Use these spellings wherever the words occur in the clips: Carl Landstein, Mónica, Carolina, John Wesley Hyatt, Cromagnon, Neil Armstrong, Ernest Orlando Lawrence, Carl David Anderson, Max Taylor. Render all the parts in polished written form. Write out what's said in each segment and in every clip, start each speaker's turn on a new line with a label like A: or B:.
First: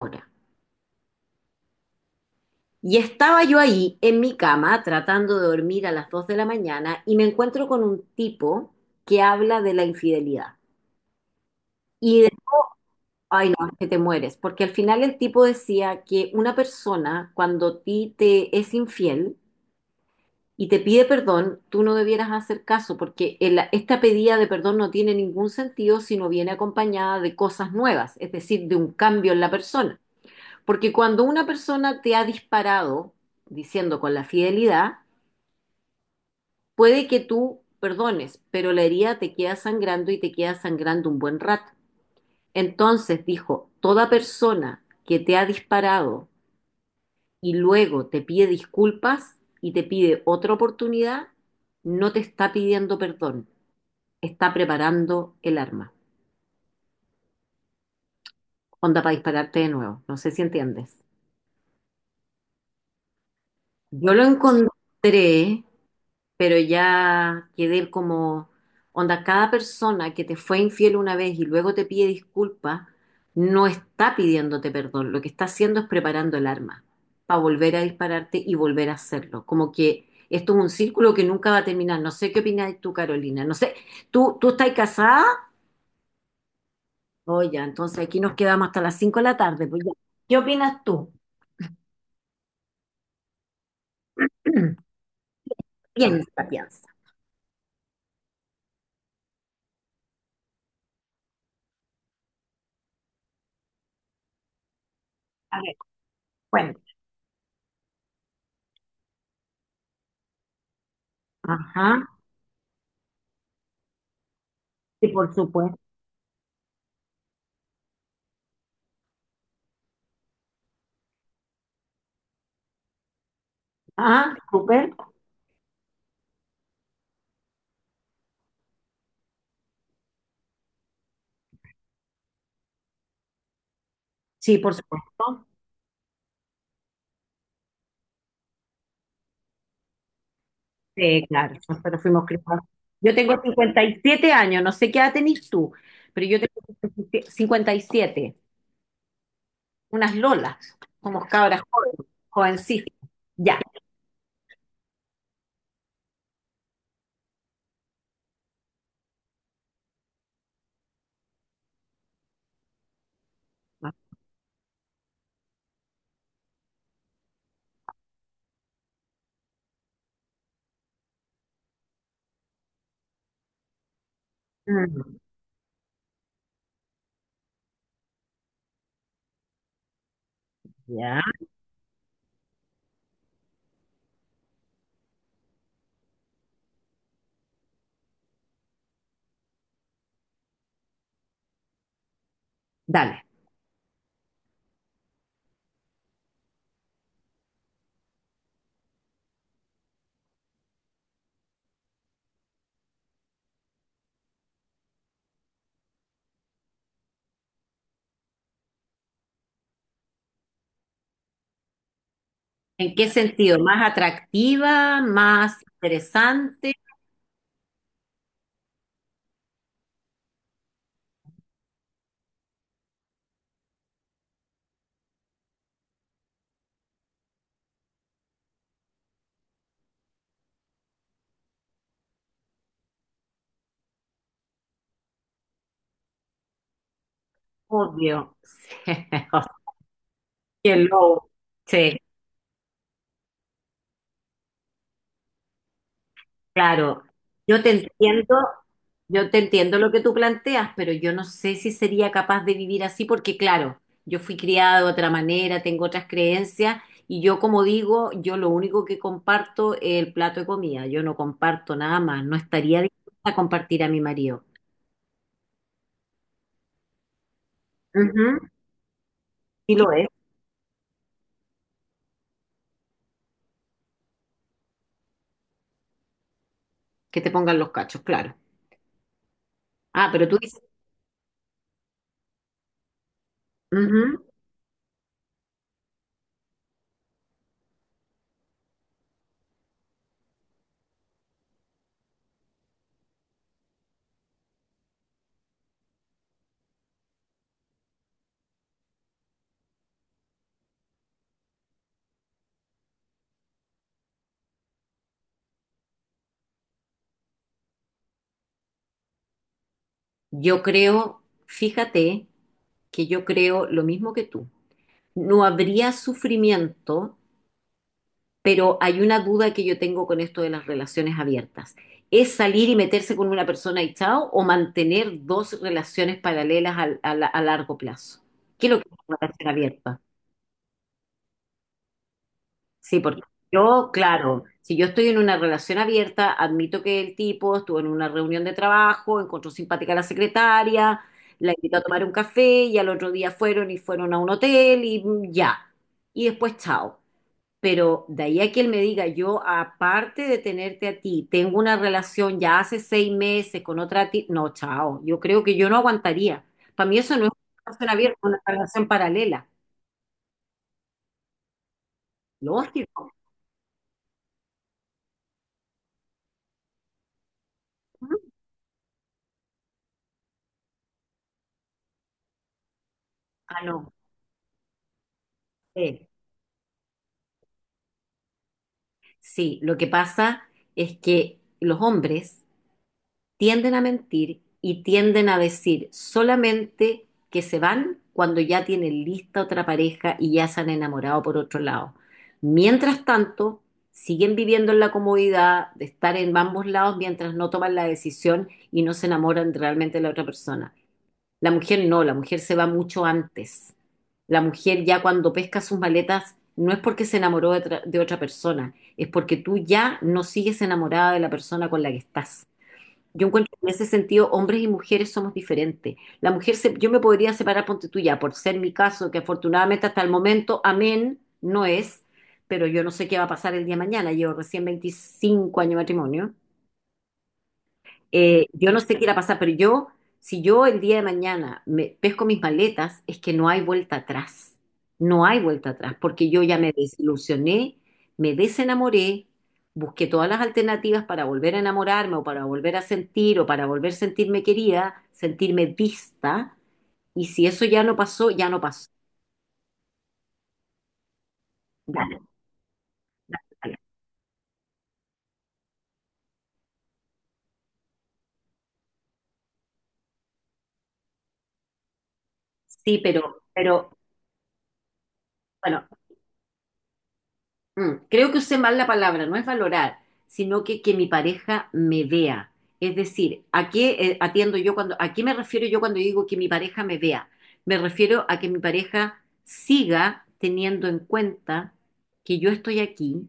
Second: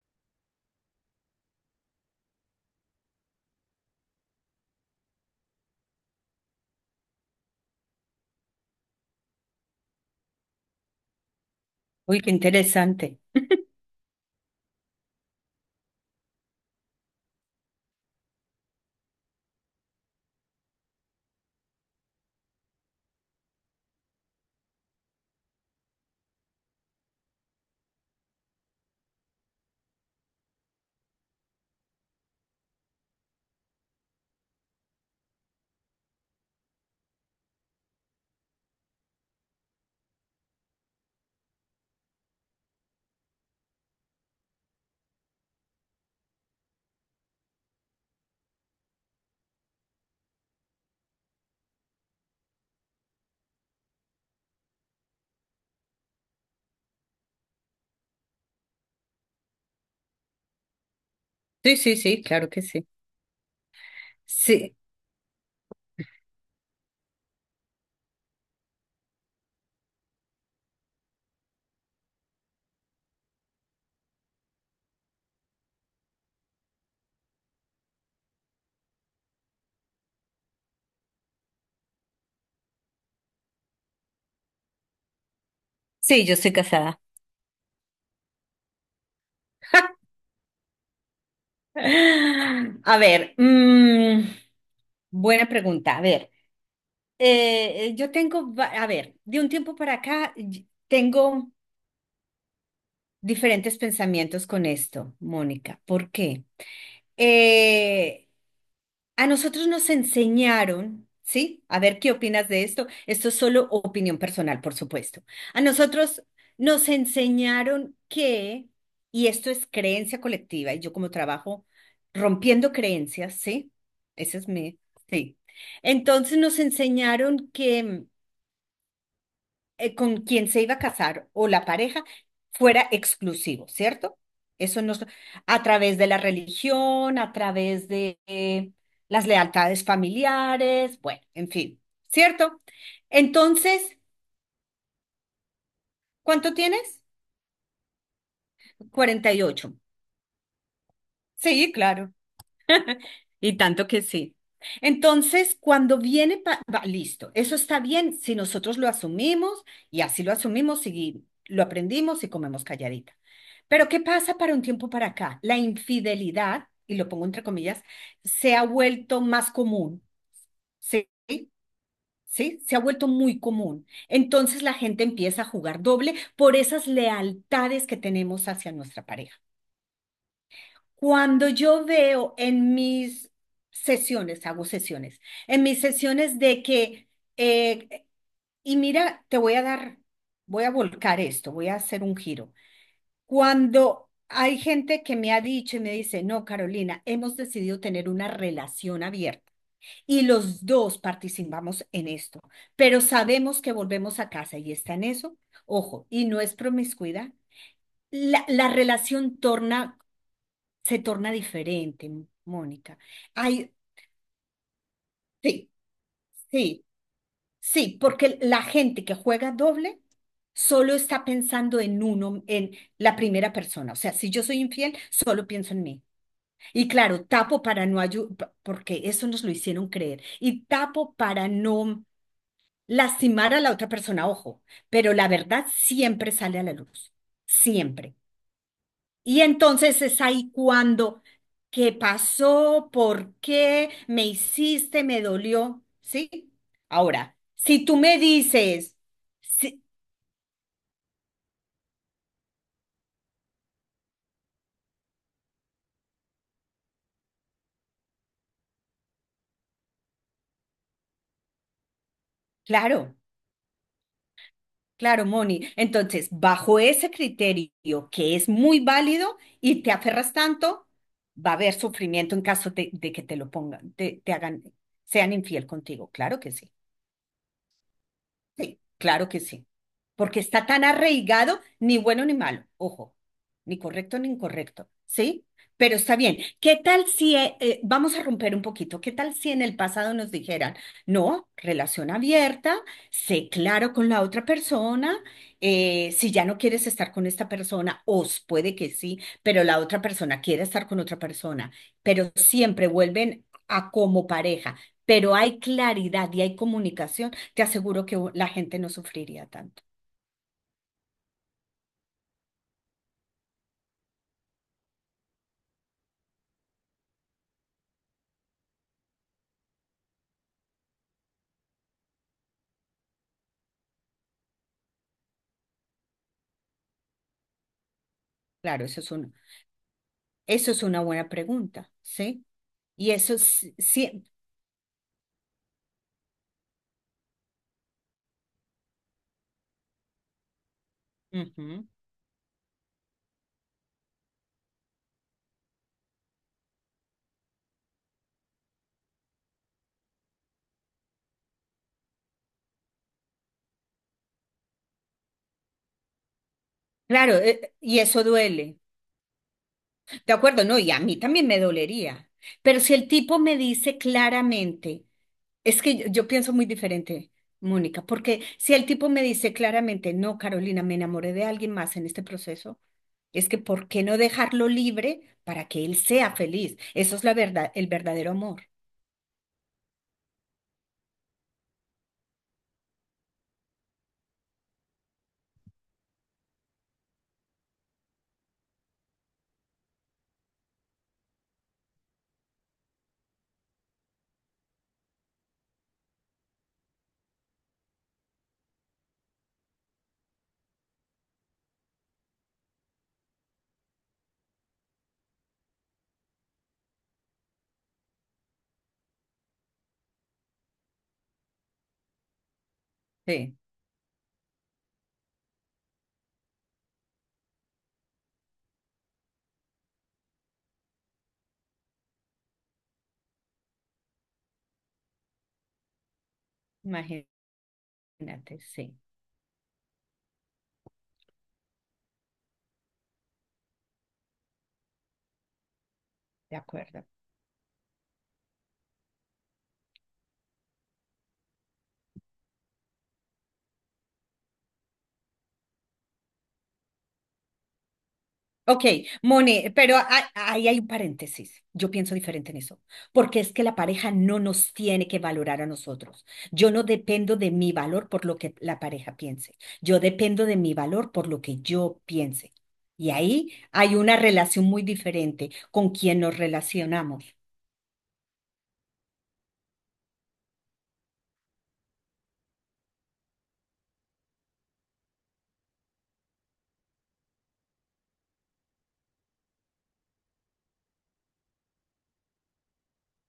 A: Hora. Y estaba yo ahí en mi cama tratando de dormir a las 2 de la mañana y me encuentro con un tipo que habla de la infidelidad.
B: Uy,
A: Y de,
B: qué interesante.
A: ay no, es que te mueres, porque al final el tipo decía que una persona cuando a ti te es infiel y te pide perdón, tú no debieras hacer caso porque esta pedida de perdón no tiene ningún sentido si no viene acompañada de cosas nuevas, es decir, de un cambio en la persona. Porque cuando una persona te ha disparado diciendo con la fidelidad, puede que tú perdones, pero la herida te queda sangrando y te queda sangrando un buen rato. Entonces dijo, toda persona que te ha disparado y luego te pide disculpas y te pide otra oportunidad, no te está pidiendo perdón, está preparando el arma. Onda para dispararte de nuevo. No sé si entiendes.
B: Sí, sí, sí, claro que sí.
A: Yo lo
B: Sí,
A: encontré, pero ya quedé como, onda, cada persona que te fue infiel una vez y luego te pide disculpas, no está pidiéndote perdón, lo que está haciendo es preparando el arma para volver a dispararte y volver a hacerlo. Como que esto es un círculo que nunca va a terminar. No sé qué opinas tú, Carolina. No sé, ¿tú estás casada?
B: sí, yo estoy casada.
A: Oye, entonces aquí nos quedamos hasta las 5 de la tarde. Pues ya. ¿Qué opinas tú?
B: A ver, buena pregunta. A ver,
A: Piensa, piensa.
B: yo tengo, a ver, de un tiempo para acá tengo diferentes pensamientos con esto,
A: A ver,
B: Mónica. ¿Por qué?
A: bueno,
B: Eh, a nosotros nos enseñaron, ¿sí? A
A: ajá,
B: ver qué opinas de esto. Esto es solo opinión personal, por
A: sí,
B: supuesto.
A: por
B: A
A: supuesto.
B: nosotros nos enseñaron que, y esto es creencia colectiva, y yo como trabajo rompiendo creencias, ¿sí?
A: Ajá,
B: Ese es mi,
A: súper.
B: sí. Entonces nos enseñaron que con quien se iba a casar o la pareja fuera exclusivo, ¿cierto?
A: Sí, por
B: Eso no,
A: supuesto.
B: a través de la religión, a través de las lealtades familiares, bueno,
A: Sí,
B: en
A: claro,
B: fin,
A: nosotros fuimos criados.
B: ¿cierto?
A: Yo tengo cincuenta
B: Entonces,
A: y siete años, no sé qué edad tenés tú, pero yo
B: ¿cuánto
A: tengo
B: tienes?
A: 57,
B: 48.
A: unas lolas, como cabras
B: Sí,
A: jóvenes,
B: claro.
A: jovencitas.
B: Y
A: Ya.
B: tanto que sí. Entonces, cuando viene, va, listo, eso está bien si nosotros lo asumimos y así lo asumimos y lo aprendimos y comemos calladita. Pero ¿qué pasa para un tiempo para acá? La infidelidad, y lo pongo entre comillas, se ha vuelto más común, ¿sí? ¿Sí? Se ha vuelto muy común. Entonces la gente
A: Mm,
B: empieza a jugar doble por esas lealtades que tenemos hacia nuestra pareja.
A: ya.
B: Cuando yo veo en mis sesiones, hago sesiones, en mis sesiones de que, eh, y mira, te voy a dar, voy a volcar esto, voy a hacer un giro.
A: Dale.
B: Cuando hay gente que me ha dicho y me dice, no, Carolina, hemos decidido tener una relación abierta y los dos participamos en esto, pero sabemos que volvemos a casa y está en eso, ojo, y no es promiscuidad. La relación torna se torna diferente,
A: ¿En
B: Mónica.
A: qué sentido?
B: Hay,
A: ¿Más atractiva? ¿Más
B: sí,
A: interesante?
B: sí, sí, porque la gente que juega doble solo está pensando en uno, en la primera persona. O sea, si yo soy infiel, solo pienso en mí. Y claro, tapo para no ayudar, porque eso nos lo hicieron creer. Y tapo para no lastimar a la otra persona, ojo, pero la verdad siempre sale a la luz. Siempre.
A: Obvio.
B: Y entonces es ahí
A: Sí, qué
B: cuando,
A: lobo.
B: ¿qué
A: Sí,
B: pasó? ¿Por qué? ¿Me hiciste? ¿Me dolió? ¿Sí?
A: claro,
B: Ahora,
A: yo te
B: si tú me
A: entiendo,
B: dices,
A: yo te entiendo
B: sí,
A: lo que tú planteas, pero yo no sé si sería capaz de vivir así porque, claro, yo fui criada de otra manera, tengo otras creencias y yo, como digo, yo lo único que comparto es el plato de comida, yo no comparto nada más, no estaría
B: claro,
A: dispuesta a compartir a mi marido.
B: claro, Moni, entonces, bajo ese criterio que
A: Ujú,
B: es muy válido
A: sí
B: y
A: lo
B: te
A: es,
B: aferras tanto, va a haber sufrimiento en caso de que te lo pongan, te hagan, sean infiel contigo, claro que sí.
A: que te pongan los cachos, claro.
B: Claro que sí,
A: Ah, pero tú
B: porque
A: dices,
B: está tan arraigado, ni bueno ni malo, ojo, ni correcto
A: ujú,
B: ni incorrecto, ¿sí? Pero está bien. ¿Qué tal si, vamos a romper un poquito, qué tal si en el pasado nos dijeran, no, relación abierta, sé claro con la otra persona, si ya no quieres estar con esta persona, os puede que sí, pero la otra persona quiere estar con otra persona, pero siempre vuelven a como pareja, pero hay claridad y hay comunicación te aseguro que la gente no sufriría tanto.
A: yo creo, fíjate que yo creo lo mismo que tú. No habría sufrimiento, pero hay una duda que yo tengo con esto de las relaciones abiertas. ¿Es salir y meterse con una persona y chao o mantener dos relaciones paralelas a, a largo plazo? ¿Qué es lo
B: Claro,
A: que es una relación abierta?
B: eso es una buena pregunta, ¿sí?
A: Sí,
B: Y
A: porque
B: eso sí,
A: yo,
B: sí,
A: claro, si yo estoy en una relación abierta, admito que el tipo estuvo en una reunión de trabajo, encontró simpática a la secretaria, la invitó a
B: ujú.
A: tomar un café y al otro día fueron y fueron a un hotel y ya. Y después chao. Pero de ahí a que él me diga, yo aparte de tenerte a ti, tengo una relación ya hace 6 meses con otra ti, no, chao, yo creo que yo no aguantaría. Para mí eso no es
B: Claro,
A: una relación
B: y
A: abierta,
B: eso
A: es una
B: duele.
A: relación paralela.
B: De acuerdo, no, y a mí también me dolería. Pero si el
A: Lógico.
B: tipo me dice claramente, es que yo pienso muy diferente, Mónica, porque si el tipo me dice claramente, no, Carolina, me enamoré de alguien más en este proceso, es que
A: Ah,
B: ¿por
A: no.
B: qué no dejarlo libre para que él
A: Eh,
B: sea feliz? Eso es la verdad, el verdadero amor.
A: sí, lo que pasa es que los hombres tienden a mentir y tienden a decir solamente que se van cuando ya tienen lista otra pareja y ya se han enamorado por otro lado. Mientras tanto, siguen viviendo en la comodidad de estar en ambos lados mientras no toman la decisión y no se enamoran realmente de la otra persona. La mujer no, la mujer se va mucho antes. La mujer ya cuando pesca sus maletas no es porque se enamoró de, de otra persona, es porque tú ya no sigues enamorada de la persona con la que estás. Yo encuentro
B: Sí,
A: que en ese sentido hombres y mujeres somos diferentes. La mujer, yo me podría separar, ponte tú ya, por ser mi caso, que afortunadamente hasta el momento, amén, no es, pero yo no sé qué va a pasar el día de mañana. Llevo recién 25 años de matrimonio.
B: imagínate. Imagínate,
A: Yo no sé
B: sí,
A: qué irá a pasar, pero yo, si yo el día de mañana me pesco mis maletas, es que no hay vuelta atrás. No hay vuelta atrás, porque yo
B: de
A: ya me
B: acuerdo.
A: desilusioné, me desenamoré, busqué todas las alternativas para volver a enamorarme o para volver a sentir o para volver a sentirme querida, sentirme vista, y si eso ya no pasó, ya no
B: Ok,
A: pasó.
B: Moni, pero ahí hay un paréntesis. Yo pienso
A: Dale,
B: diferente en eso, porque
A: dale,
B: es que la
A: dale.
B: pareja no nos tiene que valorar a nosotros. Yo no dependo de mi valor por lo que la pareja piense. Yo dependo de mi valor por lo que yo piense.
A: Sí,
B: Y
A: pero,
B: ahí
A: pero
B: hay una relación muy diferente
A: bueno,
B: con quien nos relacionamos.
A: Creo que usé mal la palabra, no es valorar, sino que mi pareja me vea. Es decir, ¿a qué atiendo yo cuando, a qué me refiero yo cuando digo que mi pareja me vea? Me refiero a que mi pareja siga teniendo en cuenta que yo estoy aquí,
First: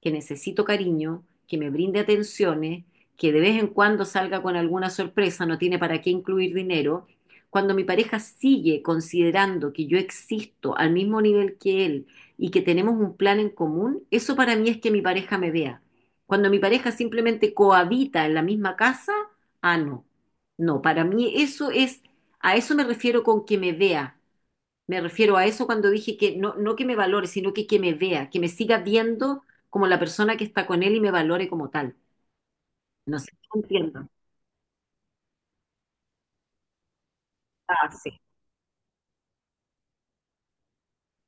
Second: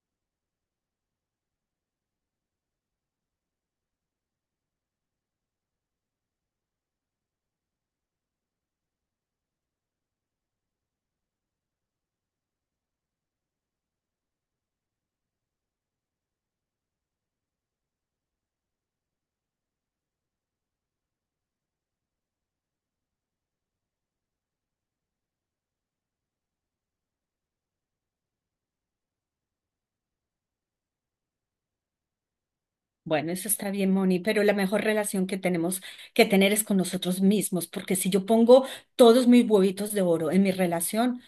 A: que necesito cariño, que me brinde atenciones, que de vez en cuando salga con alguna sorpresa, no tiene para qué incluir dinero. Cuando mi pareja sigue considerando que yo existo al mismo nivel que él, y que tenemos un plan en común, eso para mí es que mi pareja me vea. Cuando mi pareja simplemente cohabita en la misma casa, ah, no. No, para mí eso es, a eso me refiero con que me vea. Me refiero a eso cuando dije que no, no que me valore, sino que me vea, que me siga viendo como la persona que está con él y me valore como tal. No sé,
B: Bueno, eso
A: si
B: está bien,
A: entiendo.
B: Moni, pero la mejor relación que tenemos que tener es con nosotros mismos,
A: Ah,
B: porque si
A: sí.
B: yo pongo todos mis huevitos de oro en mi relación,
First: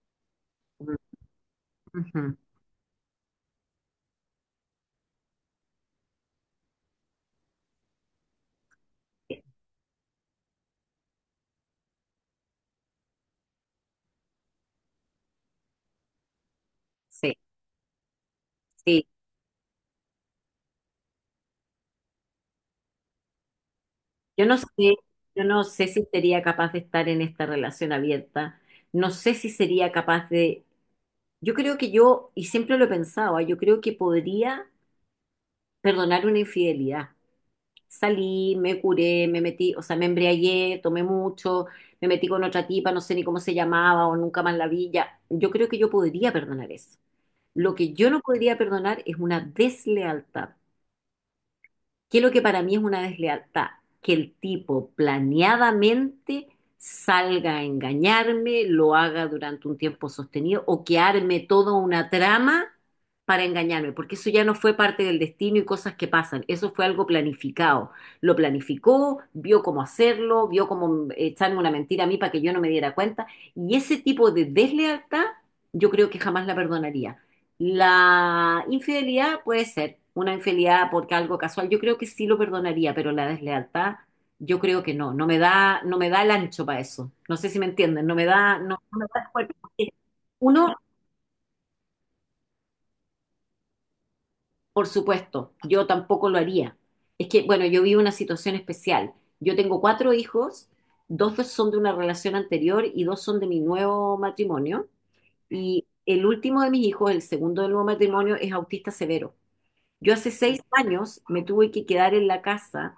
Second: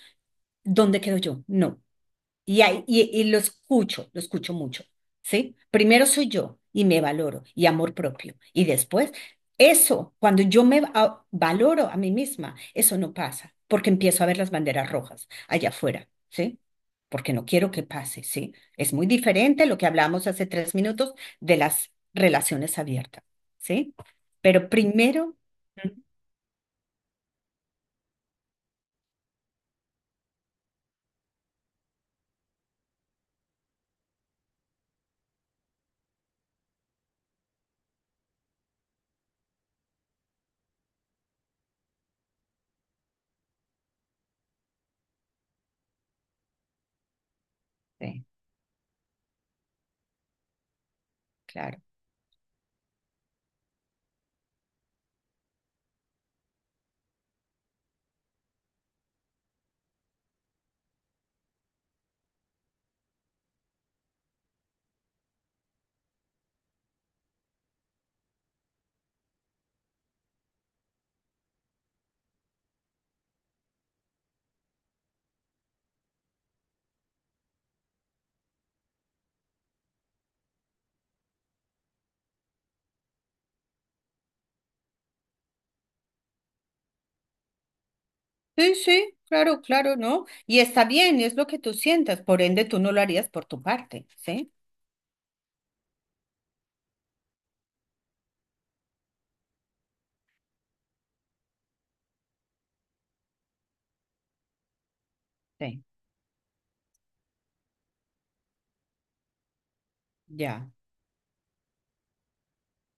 A: Mm,
B: ¿dónde quedo yo? No.
A: ujú.
B: Y lo escucho mucho, ¿sí? Primero soy yo y me valoro y amor propio. Y después,
A: Sí,
B: eso, cuando yo me valoro a mí misma, eso no pasa, porque empiezo a ver las banderas rojas allá afuera, ¿sí? Porque
A: sí,
B: no quiero que pase, ¿sí? Es
A: sí.
B: muy diferente lo que hablamos hace 3 minutos de las relaciones abiertas, ¿sí?
A: Yo no sé,
B: Pero primero,
A: yo no sé
B: ujú.
A: si sería capaz de estar en esta relación abierta. No sé si sería capaz de. Yo creo que yo, y siempre lo pensaba, yo creo que podría perdonar una infidelidad. Salí, me curé, me metí, o sea, me embriagué, tomé mucho, me metí con otra tipa, no sé ni cómo se llamaba o nunca más la vi. Ya. Yo creo que yo podría perdonar eso. Lo que yo no
B: Sí,
A: podría perdonar es una deslealtad.
B: claro.
A: ¿Qué es lo que para mí es una deslealtad? Que el tipo planeadamente salga a engañarme, lo haga durante un tiempo sostenido o que arme toda una trama para engañarme, porque eso ya no fue parte del destino y cosas que pasan, eso fue algo planificado. Lo planificó, vio cómo hacerlo, vio cómo echarme una mentira a mí para que yo no me diera cuenta y ese tipo de deslealtad yo creo que jamás la perdonaría. La infidelidad puede ser una infidelidad porque algo casual. Yo creo que sí lo perdonaría, pero la deslealtad, yo creo que no. No me da, no me da el ancho para eso. No sé si me entienden. No me da,
B: Sí,
A: no, no me
B: sí,
A: da el cuerpo.
B: claro,
A: Porque
B: claro, ¿no? Y
A: uno,
B: está bien, es lo que tú sientas, por ende tú no lo harías por tu parte, ¿sí?
A: por supuesto, yo tampoco lo haría. Es que, bueno, yo vivo una situación especial. Yo tengo cuatro hijos, dos son de una relación anterior y dos son de mi nuevo matrimonio.
B: Sí,
A: Y el último de mis hijos, el segundo del nuevo matrimonio, es autista severo. Yo hace seis
B: ya,
A: años me tuve que quedar en la casa,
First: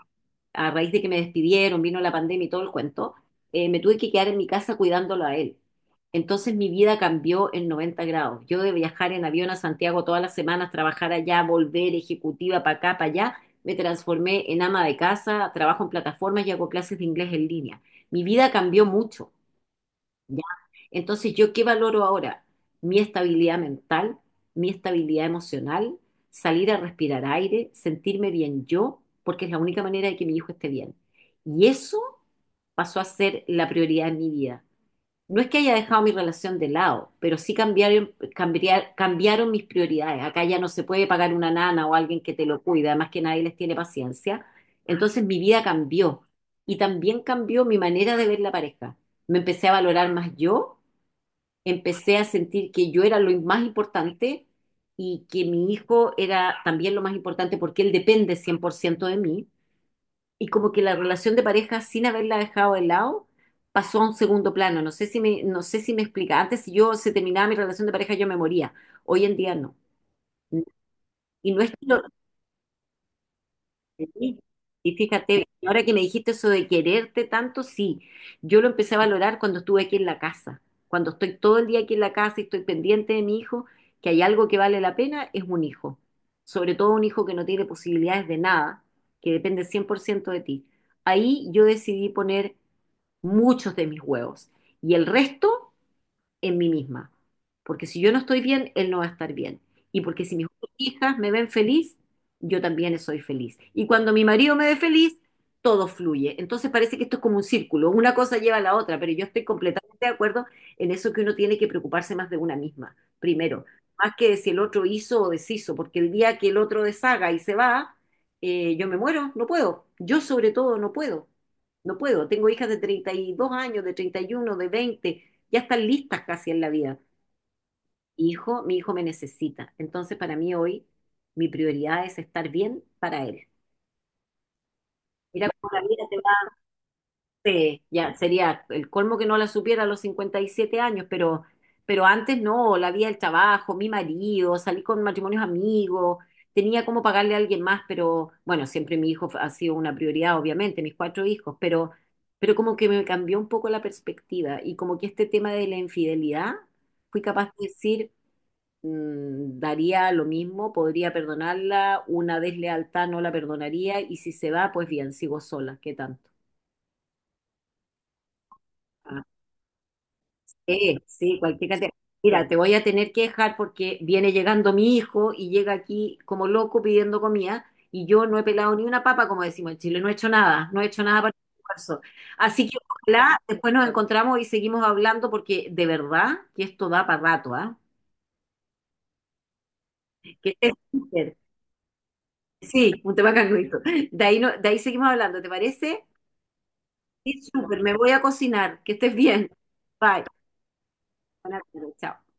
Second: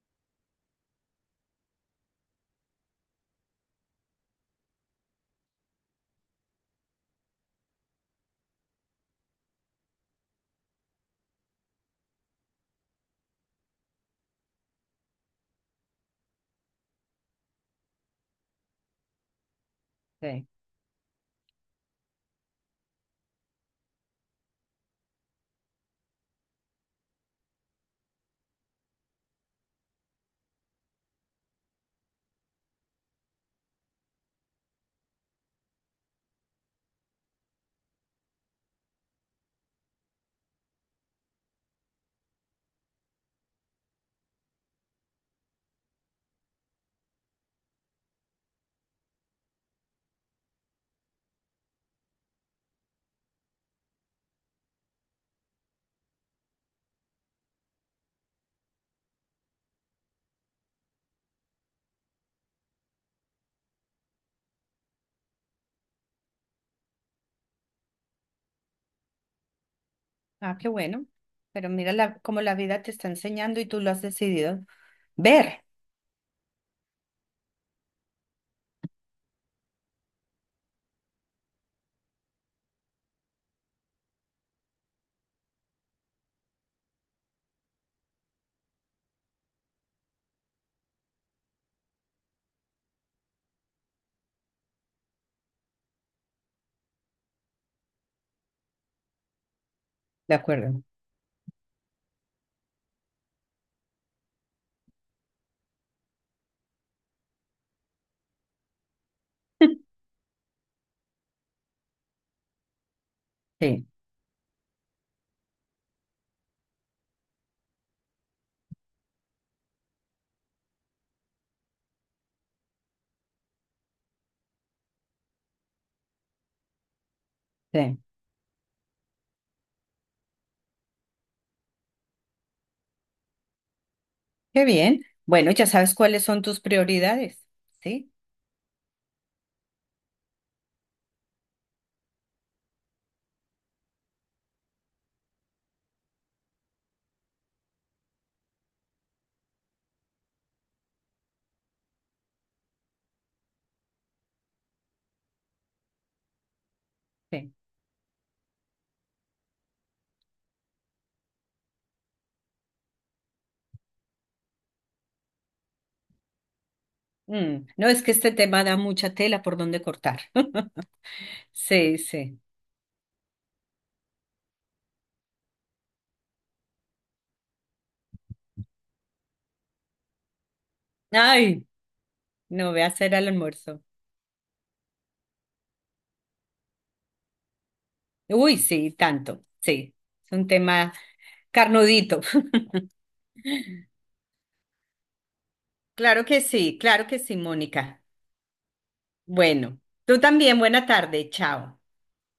A: a raíz de que me despidieron, vino la pandemia y todo el cuento, me tuve que quedar en mi casa cuidándolo a él. Entonces mi vida cambió en 90 grados. Yo de viajar en avión a Santiago todas las semanas, trabajar allá, volver ejecutiva para acá, para allá, me transformé en ama de casa, trabajo en plataformas y hago clases de inglés en línea. Mi vida cambió mucho. ¿Ya?
B: sí.
A: Entonces, ¿yo qué valoro ahora? Mi estabilidad mental, mi estabilidad emocional, salir a respirar aire, sentirme bien yo, porque es la única manera de que mi hijo esté bien. Y eso pasó a ser la prioridad en mi vida. No es que haya dejado mi relación de lado, pero sí cambiaron, cambiaron mis prioridades. Acá ya no se puede pagar una nana o alguien que te lo cuide, además que nadie les tiene paciencia. Entonces mi vida cambió y también cambió mi manera de ver la pareja. Me empecé a valorar más yo, empecé a sentir que yo era lo más importante y que mi hijo era también lo más importante porque él depende 100% de mí y como que la relación de pareja sin haberla dejado de lado pasó a un segundo plano. No sé si me explica. Antes si yo se terminaba mi relación de pareja yo me moría. Hoy en día no.
B: Ah, qué bueno.
A: Y no
B: Pero
A: es que
B: mira la, cómo la vida te está enseñando y tú lo has decidido
A: y fíjate,
B: ver,
A: ahora que me dijiste eso de quererte tanto, sí, yo lo empecé a valorar cuando estuve aquí en la casa. Cuando estoy todo el día aquí en la casa y estoy pendiente de mi hijo, que hay algo que vale la pena, es un hijo. Sobre todo un hijo que no tiene posibilidades de nada, que depende 100% de ti. Ahí yo decidí poner muchos de mis huevos. Y el resto en mí misma. Porque si yo no estoy bien, él no va a estar bien. Y porque
B: ¿de
A: si mis
B: acuerdo?
A: hijas me ven feliz, yo también soy feliz. Y cuando mi marido me ve feliz, todo fluye. Entonces parece que esto es como un círculo, una cosa lleva a la otra, pero yo estoy completamente de acuerdo en eso que uno tiene que preocuparse más de una misma, primero,
B: Sí,
A: más que de si el otro hizo o deshizo, porque el día que el otro deshaga y se va, yo me muero, no puedo. Yo sobre todo no puedo, no puedo. Tengo hijas de 32 años, de 31, de 20, ya están listas casi en la vida.
B: sí.
A: Hijo, mi hijo me necesita. Entonces, para mí hoy, mi prioridad es estar bien para él.
B: Qué bien.
A: Mira
B: Bueno, ya
A: cómo la
B: sabes
A: vida te
B: cuáles
A: va.
B: son tus prioridades,
A: eh,
B: ¿sí?
A: ya, sería el colmo que no la supiera a los 57 años, pero, antes no, la vida del trabajo, mi marido, salí con matrimonios amigos, tenía cómo pagarle a alguien más, pero bueno, siempre mi hijo ha sido una prioridad, obviamente, mis cuatro hijos, pero como que me cambió un poco la perspectiva y como que este tema de la infidelidad, fui capaz
B: Sí.
A: de decir, mm, daría lo mismo, podría perdonarla, una deslealtad no la perdonaría y si se va, pues bien, sigo sola, ¿qué tanto?
B: Mm, no es que este tema da mucha
A: Ah,
B: tela por donde cortar.
A: sí, cualquier cantidad.
B: Sí, sí.
A: Mira, te voy a tener que dejar porque viene llegando mi hijo y llega aquí como loco pidiendo comida y yo no he pelado ni una papa, como decimos en Chile, no he hecho nada, no he hecho nada para el
B: Ay,
A: almuerzo. Así
B: no
A: que
B: ve a hacer al
A: ojalá después
B: almuerzo.
A: nos encontramos y seguimos hablando porque de verdad que esto da para rato, ¿ah?
B: Uy, sí, tanto, sí. Es
A: Que
B: un
A: estés
B: tema
A: súper.
B: carnudito.
A: Sí, un tema canguito. De ahí, no, de ahí seguimos hablando, ¿te parece?
B: Claro que sí,
A: Sí, súper, me
B: Mónica.
A: voy a cocinar. Que estés bien.
B: Bueno, tú
A: Bye.
B: también, buena tarde,
A: Buenas
B: chao.
A: tardes, chao.